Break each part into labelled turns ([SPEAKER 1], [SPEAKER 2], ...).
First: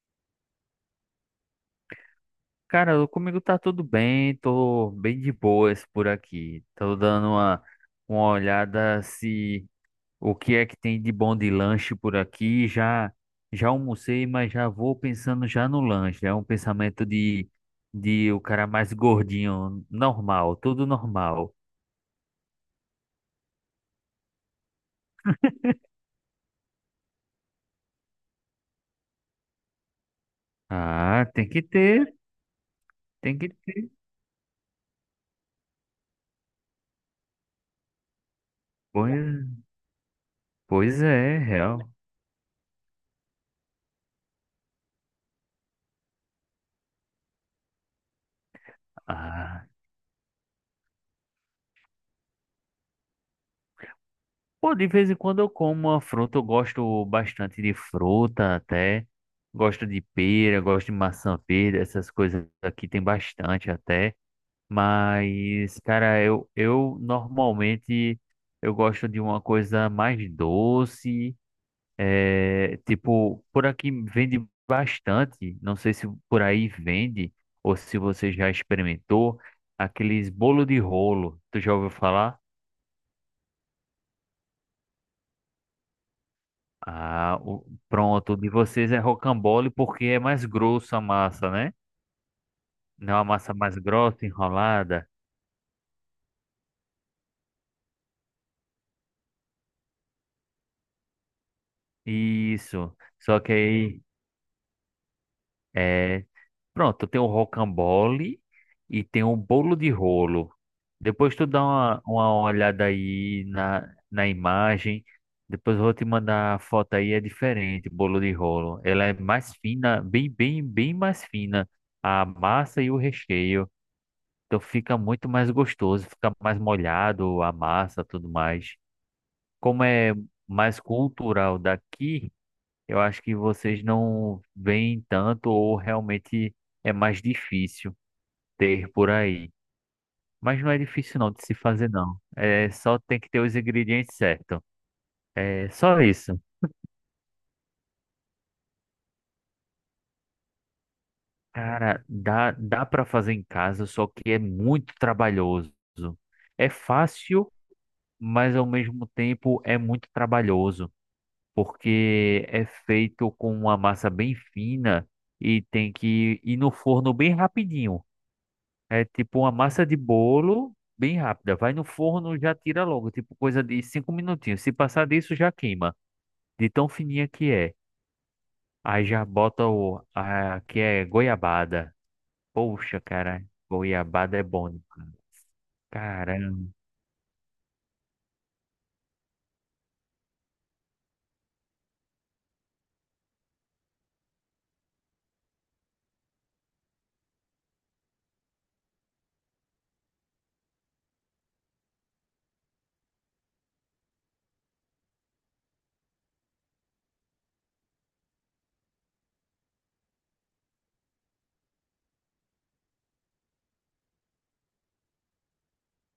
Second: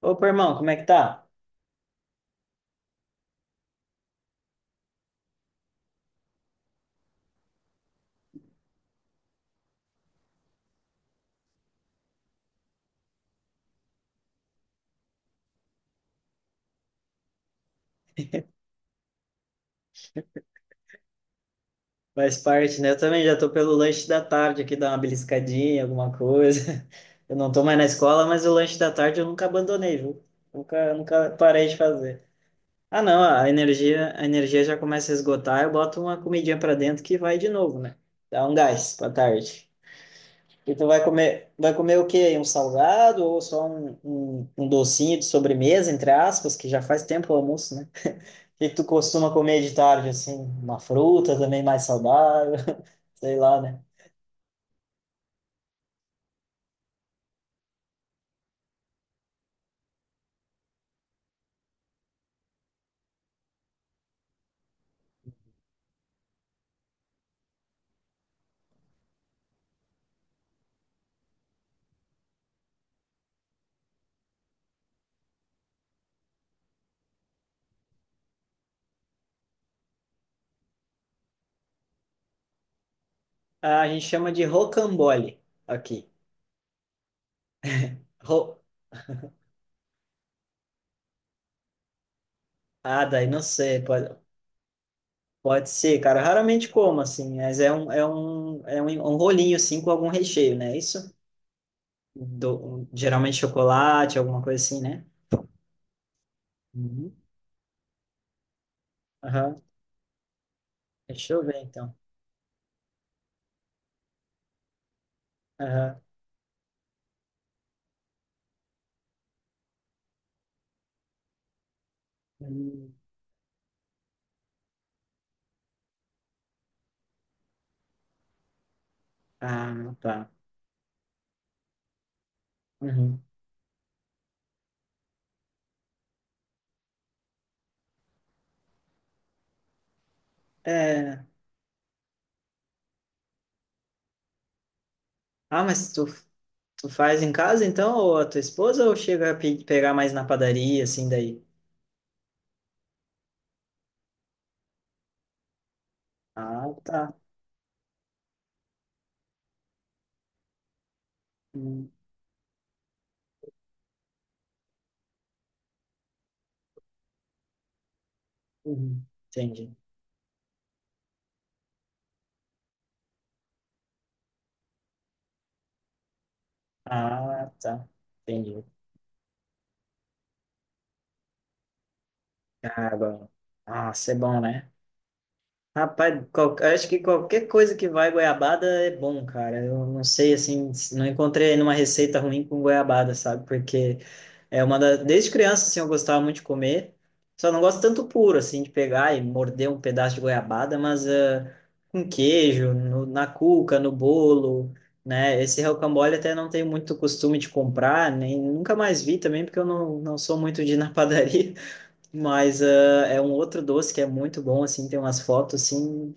[SPEAKER 1] Opa, irmão, como é que tá?
[SPEAKER 2] Cara, comigo tá tudo bem, tô bem de boas por aqui. Tô dando uma olhada se o que é que tem de bom de lanche por aqui. Já almocei, mas já vou pensando já no lanche. É um pensamento de o cara mais gordinho, normal, tudo normal.
[SPEAKER 1] Faz parte, né? Eu também já tô pelo lanche da tarde aqui, dar uma beliscadinha, alguma coisa. Eu não tô mais na escola, mas o lanche da tarde eu nunca abandonei, viu? Nunca,
[SPEAKER 2] Ah,
[SPEAKER 1] nunca
[SPEAKER 2] tem que
[SPEAKER 1] parei de
[SPEAKER 2] ter,
[SPEAKER 1] fazer. Ah, não,
[SPEAKER 2] tem que
[SPEAKER 1] a
[SPEAKER 2] ter.
[SPEAKER 1] energia, a energia já começa a esgotar, eu boto uma comidinha pra dentro que vai de novo, né? Dá um gás pra
[SPEAKER 2] Pois,
[SPEAKER 1] tarde. E tu
[SPEAKER 2] Pois é,
[SPEAKER 1] vai
[SPEAKER 2] real.
[SPEAKER 1] comer o quê? Aí? Um salgado ou só um docinho de sobremesa, entre aspas, que já faz tempo o almoço, né? O que que tu costuma comer
[SPEAKER 2] Ah.
[SPEAKER 1] de tarde, assim? Uma fruta também mais saudável, sei lá, né?
[SPEAKER 2] Pô, de vez em quando eu como uma fruta, eu gosto bastante de fruta até. Gosto de pera, gosto de maçã verde, essas coisas aqui tem bastante até. Mas, cara, eu normalmente eu gosto de uma coisa mais doce. É, tipo, por aqui vende bastante. Não sei se por aí vende ou se você já experimentou aqueles bolo de rolo. Tu já ouviu falar?
[SPEAKER 1] Ah, a gente chama de rocambole aqui.
[SPEAKER 2] Ah, pronto. O de
[SPEAKER 1] Ro...
[SPEAKER 2] vocês é rocambole porque é mais grosso a massa, né?
[SPEAKER 1] Ah,
[SPEAKER 2] Não é uma
[SPEAKER 1] daí não
[SPEAKER 2] massa mais
[SPEAKER 1] sei, pode,
[SPEAKER 2] grossa, enrolada.
[SPEAKER 1] pode ser, cara. Raramente como, assim, mas é um rolinho, assim, com algum recheio, né? Isso?
[SPEAKER 2] Isso.
[SPEAKER 1] Geralmente
[SPEAKER 2] Só que aí,
[SPEAKER 1] chocolate, alguma coisa assim, né?
[SPEAKER 2] é... pronto,
[SPEAKER 1] Uhum.
[SPEAKER 2] tem o rocambole e tem o
[SPEAKER 1] Aham.
[SPEAKER 2] bolo de rolo.
[SPEAKER 1] Deixa
[SPEAKER 2] Depois
[SPEAKER 1] eu
[SPEAKER 2] tu
[SPEAKER 1] ver,
[SPEAKER 2] dá
[SPEAKER 1] então.
[SPEAKER 2] uma olhada aí na imagem. Depois eu vou
[SPEAKER 1] Aham.
[SPEAKER 2] te mandar a foto aí, é diferente, bolo de rolo. Ela é mais fina, bem mais fina. A massa e
[SPEAKER 1] Hum.
[SPEAKER 2] o recheio. Então fica muito mais gostoso, fica mais molhado a massa, tudo mais. Como
[SPEAKER 1] Ah,
[SPEAKER 2] é
[SPEAKER 1] tá.
[SPEAKER 2] mais cultural daqui, eu acho
[SPEAKER 1] Uhum.
[SPEAKER 2] que vocês não veem tanto ou realmente é mais difícil ter por aí. Mas não é difícil
[SPEAKER 1] É...
[SPEAKER 2] não de se fazer não. É só tem que ter os ingredientes certos.
[SPEAKER 1] Ah,
[SPEAKER 2] É
[SPEAKER 1] mas
[SPEAKER 2] só
[SPEAKER 1] tu
[SPEAKER 2] isso.
[SPEAKER 1] Tu faz em casa, então, ou a tua esposa, ou chega a pegar mais na padaria, assim, daí?
[SPEAKER 2] Cara, dá para fazer em casa, só que é muito trabalhoso. É
[SPEAKER 1] Ah, tá.
[SPEAKER 2] fácil, mas ao mesmo tempo é muito trabalhoso,
[SPEAKER 1] Hum,
[SPEAKER 2] porque é feito com uma massa bem fina e tem que ir no forno bem rapidinho.
[SPEAKER 1] uhum.
[SPEAKER 2] É tipo uma
[SPEAKER 1] Entendi.
[SPEAKER 2] massa de bolo bem rápida. Vai no forno, já tira logo, tipo coisa de cinco minutinhos. Se passar disso, já queima, de tão fininha que
[SPEAKER 1] Ah,
[SPEAKER 2] é.
[SPEAKER 1] tá. Entendi.
[SPEAKER 2] Aí já bota que é goiabada.
[SPEAKER 1] Ah,
[SPEAKER 2] Poxa,
[SPEAKER 1] bom.
[SPEAKER 2] cara,
[SPEAKER 1] Nossa, é
[SPEAKER 2] goiabada
[SPEAKER 1] bom,
[SPEAKER 2] é bom
[SPEAKER 1] né?
[SPEAKER 2] demais.
[SPEAKER 1] Rapaz,
[SPEAKER 2] Caramba,
[SPEAKER 1] acho que qualquer coisa que vai goiabada é bom, cara. Eu não sei, assim, não encontrei nenhuma receita ruim com goiabada, sabe? Porque é uma da... Desde criança, assim, eu gostava muito de comer. Só não gosto tanto puro, assim, de pegar e morder um pedaço de goiabada, mas ah, com queijo, na cuca, no bolo, né? Esse rocambole até não tenho muito costume de comprar, nem nunca mais vi também, porque eu não sou muito de ir na padaria. Mas ah, é um outro doce que é muito bom, assim, tem umas fotos, assim,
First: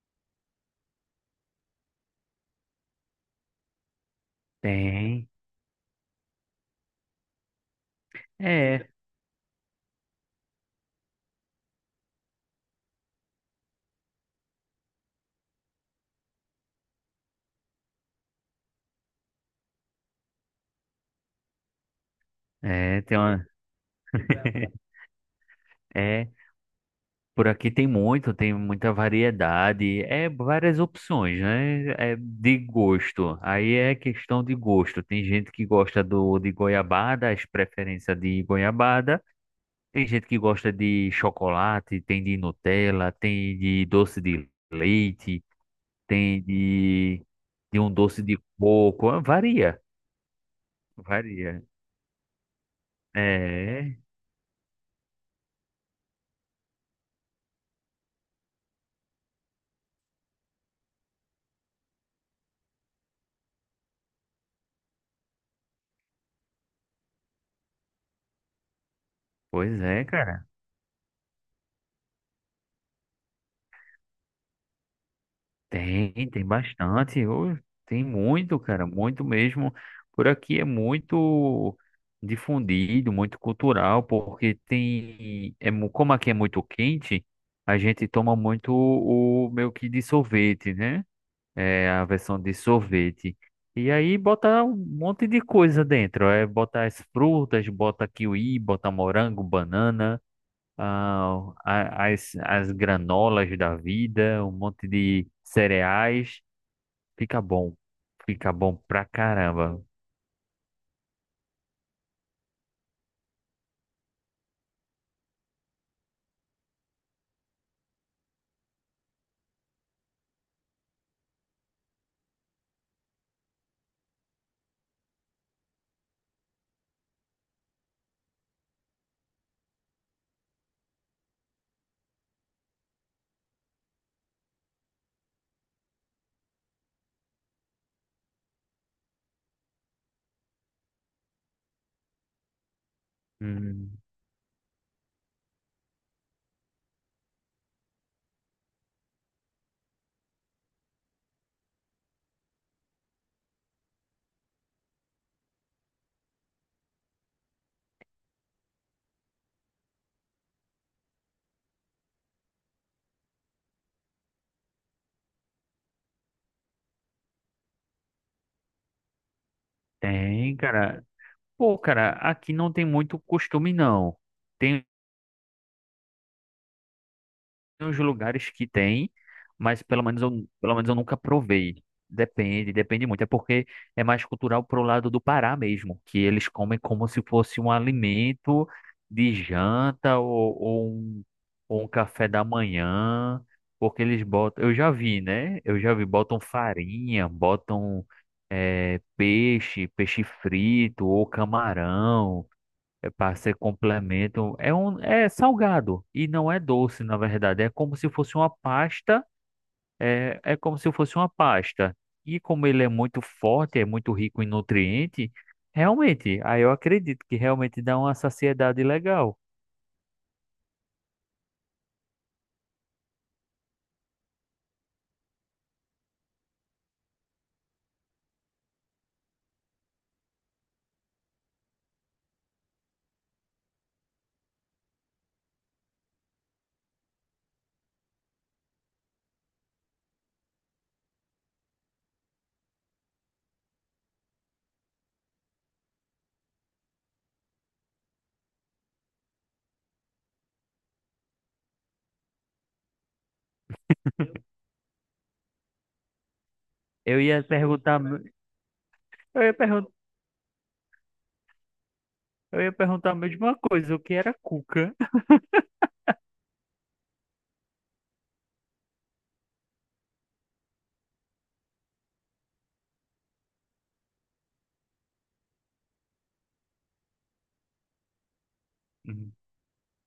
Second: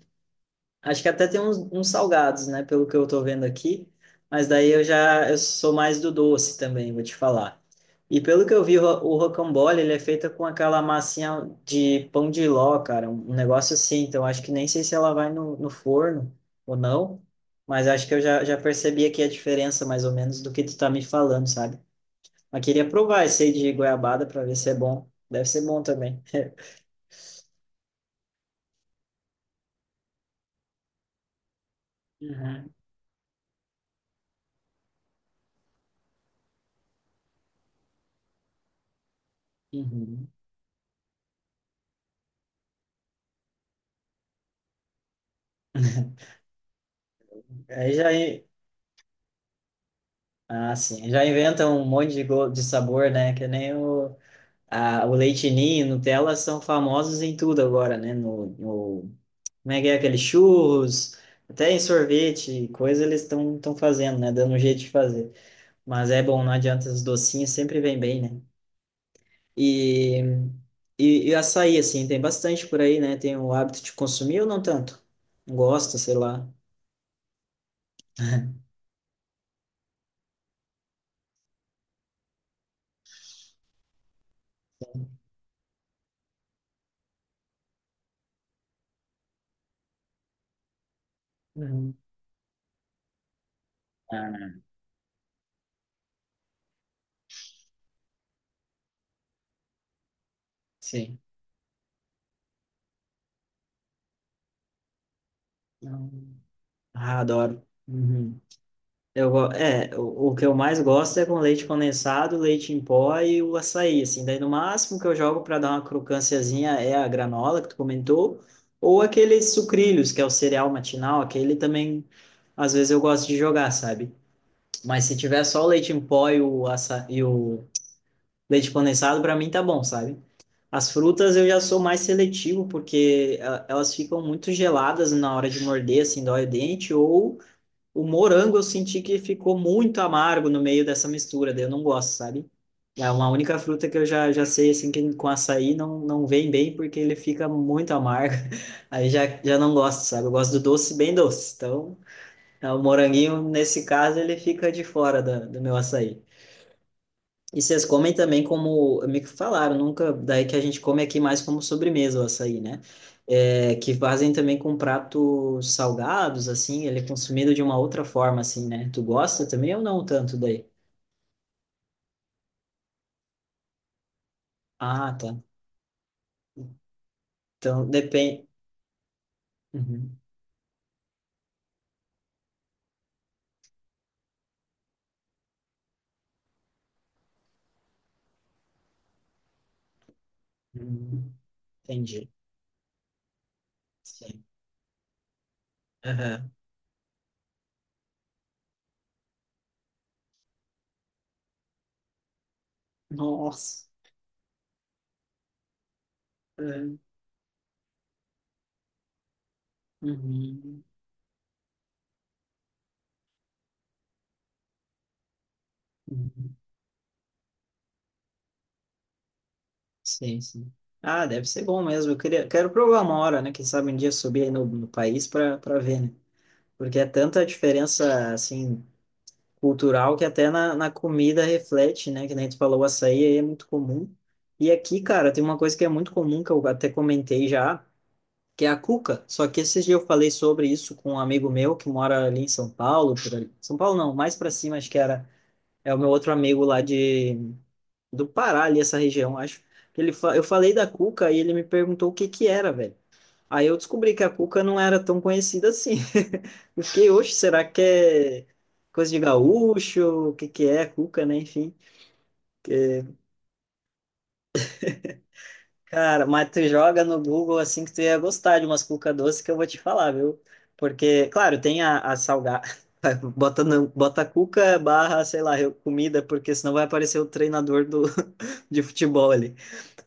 [SPEAKER 1] acho que até tem uns salgados, né? Pelo que eu tô vendo aqui. Mas daí eu
[SPEAKER 2] tem.
[SPEAKER 1] já eu sou mais do doce também, vou te falar. E pelo que eu vi,
[SPEAKER 2] É,
[SPEAKER 1] o rocambole, ele é feito com aquela massinha de pão de ló, cara. Um negócio assim. Então, acho que nem sei se ela vai no forno ou não. Mas acho que eu já percebi aqui a diferença, mais ou menos, do que tu tá me falando, sabe? Mas queria
[SPEAKER 2] tem
[SPEAKER 1] provar esse
[SPEAKER 2] uma.
[SPEAKER 1] aí de goiabada para ver se é bom. Deve ser bom também.
[SPEAKER 2] É. Por aqui tem muito, tem muita variedade, é várias opções, né? É de
[SPEAKER 1] Uhum.
[SPEAKER 2] gosto. Aí é questão de gosto. Tem gente que gosta do de goiabada, as preferências de goiabada. Tem gente
[SPEAKER 1] Uhum.
[SPEAKER 2] que gosta de chocolate, tem de Nutella, tem de doce de leite, tem de, de um
[SPEAKER 1] Aí já,
[SPEAKER 2] doce de coco.
[SPEAKER 1] Ah, sim. Já
[SPEAKER 2] Varia.
[SPEAKER 1] inventam um monte de, de sabor, né? Que nem
[SPEAKER 2] É,
[SPEAKER 1] o leite ninho, Nutella são famosos em tudo agora, né? Como é que é aquele churros, até em sorvete, coisa eles estão fazendo, né? Dando um jeito de fazer. Mas é bom, não adianta, os docinhos sempre vem bem, né?
[SPEAKER 2] pois é,
[SPEAKER 1] E,
[SPEAKER 2] cara.
[SPEAKER 1] e açaí, assim, tem bastante por aí, né? Tem o hábito de consumir ou não tanto? Gosta,
[SPEAKER 2] Tem,
[SPEAKER 1] sei
[SPEAKER 2] tem
[SPEAKER 1] lá.
[SPEAKER 2] bastante. Ô, tem muito,
[SPEAKER 1] Uhum.
[SPEAKER 2] cara, muito mesmo. Por aqui é muito difundido, muito cultural, porque como aqui é muito quente, a gente toma muito o meio que de sorvete, né? É a versão de sorvete. E aí
[SPEAKER 1] Ah,
[SPEAKER 2] bota um monte de coisa dentro. É, bota as frutas, bota kiwi, bota morango, banana,
[SPEAKER 1] sim.
[SPEAKER 2] ah, as granolas da vida, um monte de
[SPEAKER 1] Não.
[SPEAKER 2] cereais.
[SPEAKER 1] Ah,
[SPEAKER 2] Fica
[SPEAKER 1] adoro.
[SPEAKER 2] bom.
[SPEAKER 1] Uhum.
[SPEAKER 2] Fica bom pra
[SPEAKER 1] Eu, go-
[SPEAKER 2] caramba.
[SPEAKER 1] é, o que eu mais gosto é com leite condensado, leite em pó e o açaí, assim. Daí, no máximo que eu jogo para dar uma crocânciazinha é a granola que tu comentou, ou aqueles sucrilhos, que é o cereal matinal, aquele também, às vezes eu gosto de jogar, sabe? Mas se tiver só o leite em pó e o leite condensado, para mim tá bom, sabe? As frutas eu já sou mais seletivo, porque ah, elas ficam muito geladas na hora de morder, assim, dói o dente, ou o morango eu senti que ficou muito amargo no meio dessa mistura, daí eu não gosto, sabe? É uma única fruta que
[SPEAKER 2] Hum,
[SPEAKER 1] eu já sei, assim, que com açaí não vem bem, porque ele fica muito amargo. Aí já não gosto, sabe? Eu gosto do doce bem doce. Então, é, o moranguinho, nesse caso, ele fica de fora do meu açaí. E vocês comem também como, me falaram, nunca, daí que a gente come aqui mais como sobremesa o açaí, né? É, que fazem também com pratos salgados, assim, ele é consumido de uma outra forma, assim, né? Tu gosta também ou não tanto
[SPEAKER 2] tem,
[SPEAKER 1] daí?
[SPEAKER 2] cara. Pô, cara, aqui não tem muito costume, não. Tem
[SPEAKER 1] Ah, tá. Então,
[SPEAKER 2] Tem uns
[SPEAKER 1] depende.
[SPEAKER 2] lugares que tem, mas
[SPEAKER 1] Uhum.
[SPEAKER 2] pelo menos eu nunca provei. Depende, depende muito. É porque é mais cultural pro lado do Pará mesmo, que eles comem como se fosse um alimento de janta
[SPEAKER 1] Uhum.
[SPEAKER 2] ou um café
[SPEAKER 1] Entendi.
[SPEAKER 2] da manhã, porque eles
[SPEAKER 1] Sim.
[SPEAKER 2] botam. Eu já vi, né? Eu já vi, botam
[SPEAKER 1] Aham.
[SPEAKER 2] farinha, botam peixe, peixe frito ou camarão. É para ser
[SPEAKER 1] Nossa.
[SPEAKER 2] complemento. É um, é salgado e não é
[SPEAKER 1] Aham.
[SPEAKER 2] doce, na verdade. É como se fosse uma pasta. É, é como
[SPEAKER 1] Uhum.
[SPEAKER 2] se fosse uma pasta. E como ele é muito forte, é muito rico em nutriente, realmente,
[SPEAKER 1] Uhum.
[SPEAKER 2] aí eu acredito que realmente dá uma saciedade legal.
[SPEAKER 1] Sim, sim. Ah, deve ser bom mesmo. Eu queria, quero provar uma hora, né? Quem sabe um dia subir aí no país para ver, né? Porque é tanta diferença, assim, cultural que até na comida reflete, né? Que nem tu falou, o açaí aí é muito comum. E aqui, cara, tem uma coisa que é muito comum, que eu até comentei já, que é a cuca. Só que esses dias eu falei sobre isso com um amigo meu que mora ali em São Paulo, por ali. São Paulo não, mais pra cima, acho que era. É o meu outro amigo lá de, do Pará, ali, essa região, acho. Eu falei da cuca e ele me perguntou o que que era, velho. Aí eu descobri que a cuca não era tão conhecida assim. Eu fiquei,
[SPEAKER 2] Eu
[SPEAKER 1] oxe,
[SPEAKER 2] ia
[SPEAKER 1] será que
[SPEAKER 2] perguntar,
[SPEAKER 1] é coisa de
[SPEAKER 2] eu ia perguntar,
[SPEAKER 1] gaúcho? O que que é cuca, né? Enfim.
[SPEAKER 2] eu ia perguntar a mesma coisa, o que era cuca?
[SPEAKER 1] Cara, mas tu joga no Google assim que tu ia gostar de umas cuca doce que eu vou te falar, viu? Porque, claro, tem a salgada. Bota, no- Bota cuca barra, sei lá, comida, porque senão vai aparecer o treinador do, de futebol
[SPEAKER 2] Hum,
[SPEAKER 1] ali.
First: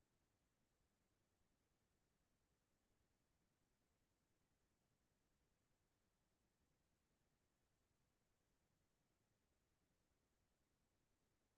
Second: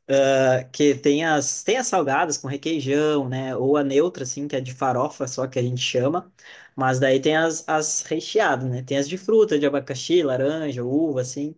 [SPEAKER 1] Ah, que tem as salgadas com requeijão, né? Ou a neutra, assim, que é de farofa só que a gente chama. Mas daí tem as recheadas, né? Tem as de fruta, de abacaxi, laranja, uva, assim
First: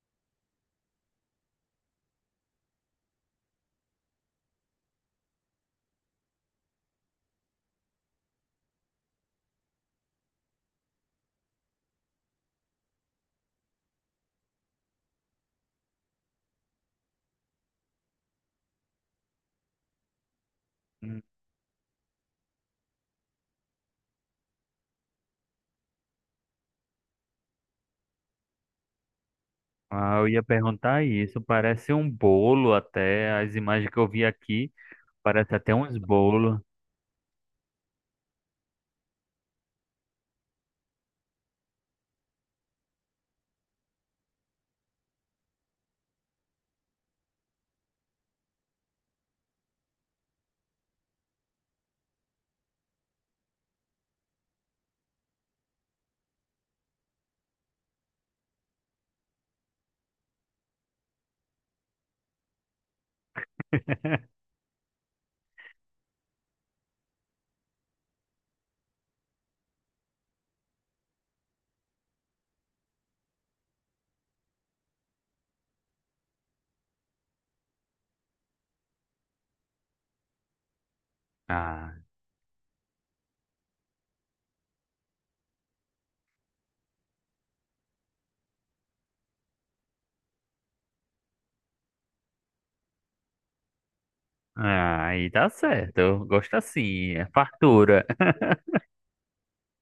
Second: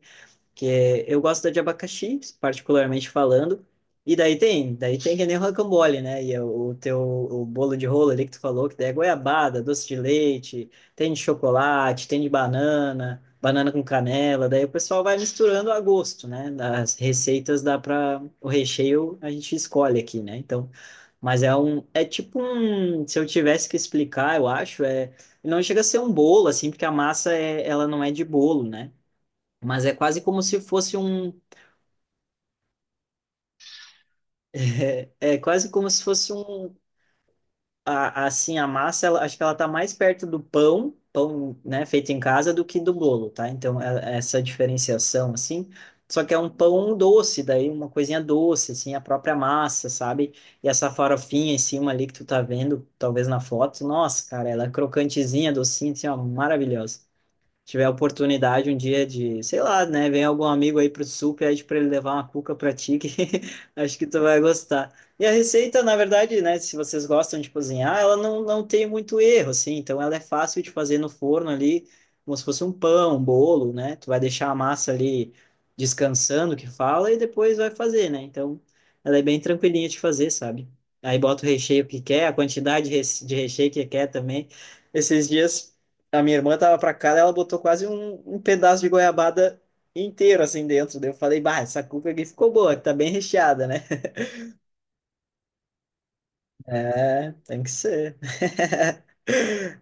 [SPEAKER 1] eu gosto de abacaxi, particularmente falando. E daí tem que nem rocambole, né? E é o bolo de rolo ali que tu falou, que daí é goiabada, doce de leite, tem de chocolate, tem de banana, banana com canela. Daí o pessoal vai misturando a gosto, né? As receitas dá para o recheio a gente escolhe aqui, né? Então,
[SPEAKER 2] hum.
[SPEAKER 1] mas é um, é tipo um, se eu tivesse que explicar, eu acho, é, não chega a ser um bolo assim, porque a massa é, ela não é de bolo, né? Mas é
[SPEAKER 2] Ah,
[SPEAKER 1] quase
[SPEAKER 2] eu
[SPEAKER 1] como
[SPEAKER 2] ia
[SPEAKER 1] se fosse
[SPEAKER 2] perguntar
[SPEAKER 1] um.
[SPEAKER 2] isso. Parece um bolo até. As imagens que eu vi aqui,
[SPEAKER 1] É, é
[SPEAKER 2] parece
[SPEAKER 1] quase
[SPEAKER 2] até
[SPEAKER 1] como
[SPEAKER 2] uns
[SPEAKER 1] se fosse
[SPEAKER 2] bolos.
[SPEAKER 1] um. Assim, a massa, acho que ela tá mais perto do pão, né, feito em casa, do que do bolo, tá? Então, é essa diferenciação, assim. Só que é um pão doce, daí uma coisinha doce, assim, a própria massa, sabe? E essa farofinha em cima ali que tu tá vendo, talvez na foto, nossa, cara, ela é crocantezinha, docinha, assim, ó, maravilhosa. Tiver a oportunidade um dia de, sei lá, né, vem algum amigo aí pro sul, pede para ele levar uma cuca para ti, que acho que tu vai gostar. E a receita, na verdade, né, se vocês gostam de cozinhar, ela não tem muito erro, assim, então ela é fácil de fazer no forno ali, como se fosse um pão, um bolo, né, tu vai deixar a massa ali descansando, que fala, e depois vai fazer, né, então ela é bem tranquilinha de fazer, sabe? Aí bota o recheio
[SPEAKER 2] Ah.
[SPEAKER 1] que quer, a quantidade de de recheio que quer também. Esses dias a minha irmã tava pra cá, daí ela botou quase um pedaço de goiabada inteiro assim dentro. Daí eu falei, bah, essa cuca aqui ficou boa, tá bem recheada, né?
[SPEAKER 2] Ah, aí tá certo. Eu gosto assim, é
[SPEAKER 1] É, tem que
[SPEAKER 2] fartura.
[SPEAKER 1] ser.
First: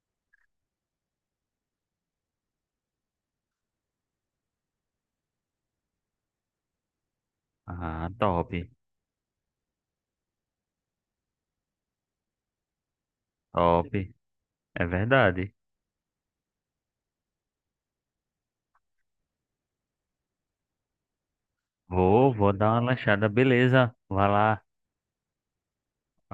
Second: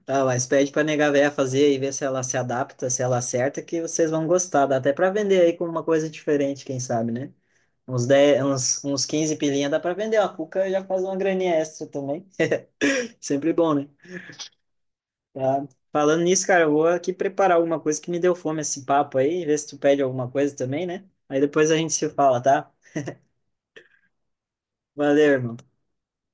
[SPEAKER 1] Ah, mas pede pra nega véia fazer e ver se ela se adapta, se ela acerta, que vocês vão gostar. Dá até pra vender aí com uma coisa diferente, quem sabe, né? Uns
[SPEAKER 2] Ah,
[SPEAKER 1] 10, uns 15 pilinha dá pra vender. A cuca já faz uma graninha extra também. Sempre bom, né?
[SPEAKER 2] top. É verdade.
[SPEAKER 1] Tá. Falando nisso, cara, eu vou aqui preparar alguma coisa que me deu fome esse papo aí, ver se tu pede alguma coisa também, né? Aí depois a gente se fala,
[SPEAKER 2] Vou
[SPEAKER 1] tá?
[SPEAKER 2] dar uma lanchada, beleza. Vai lá.
[SPEAKER 1] Valeu, irmão.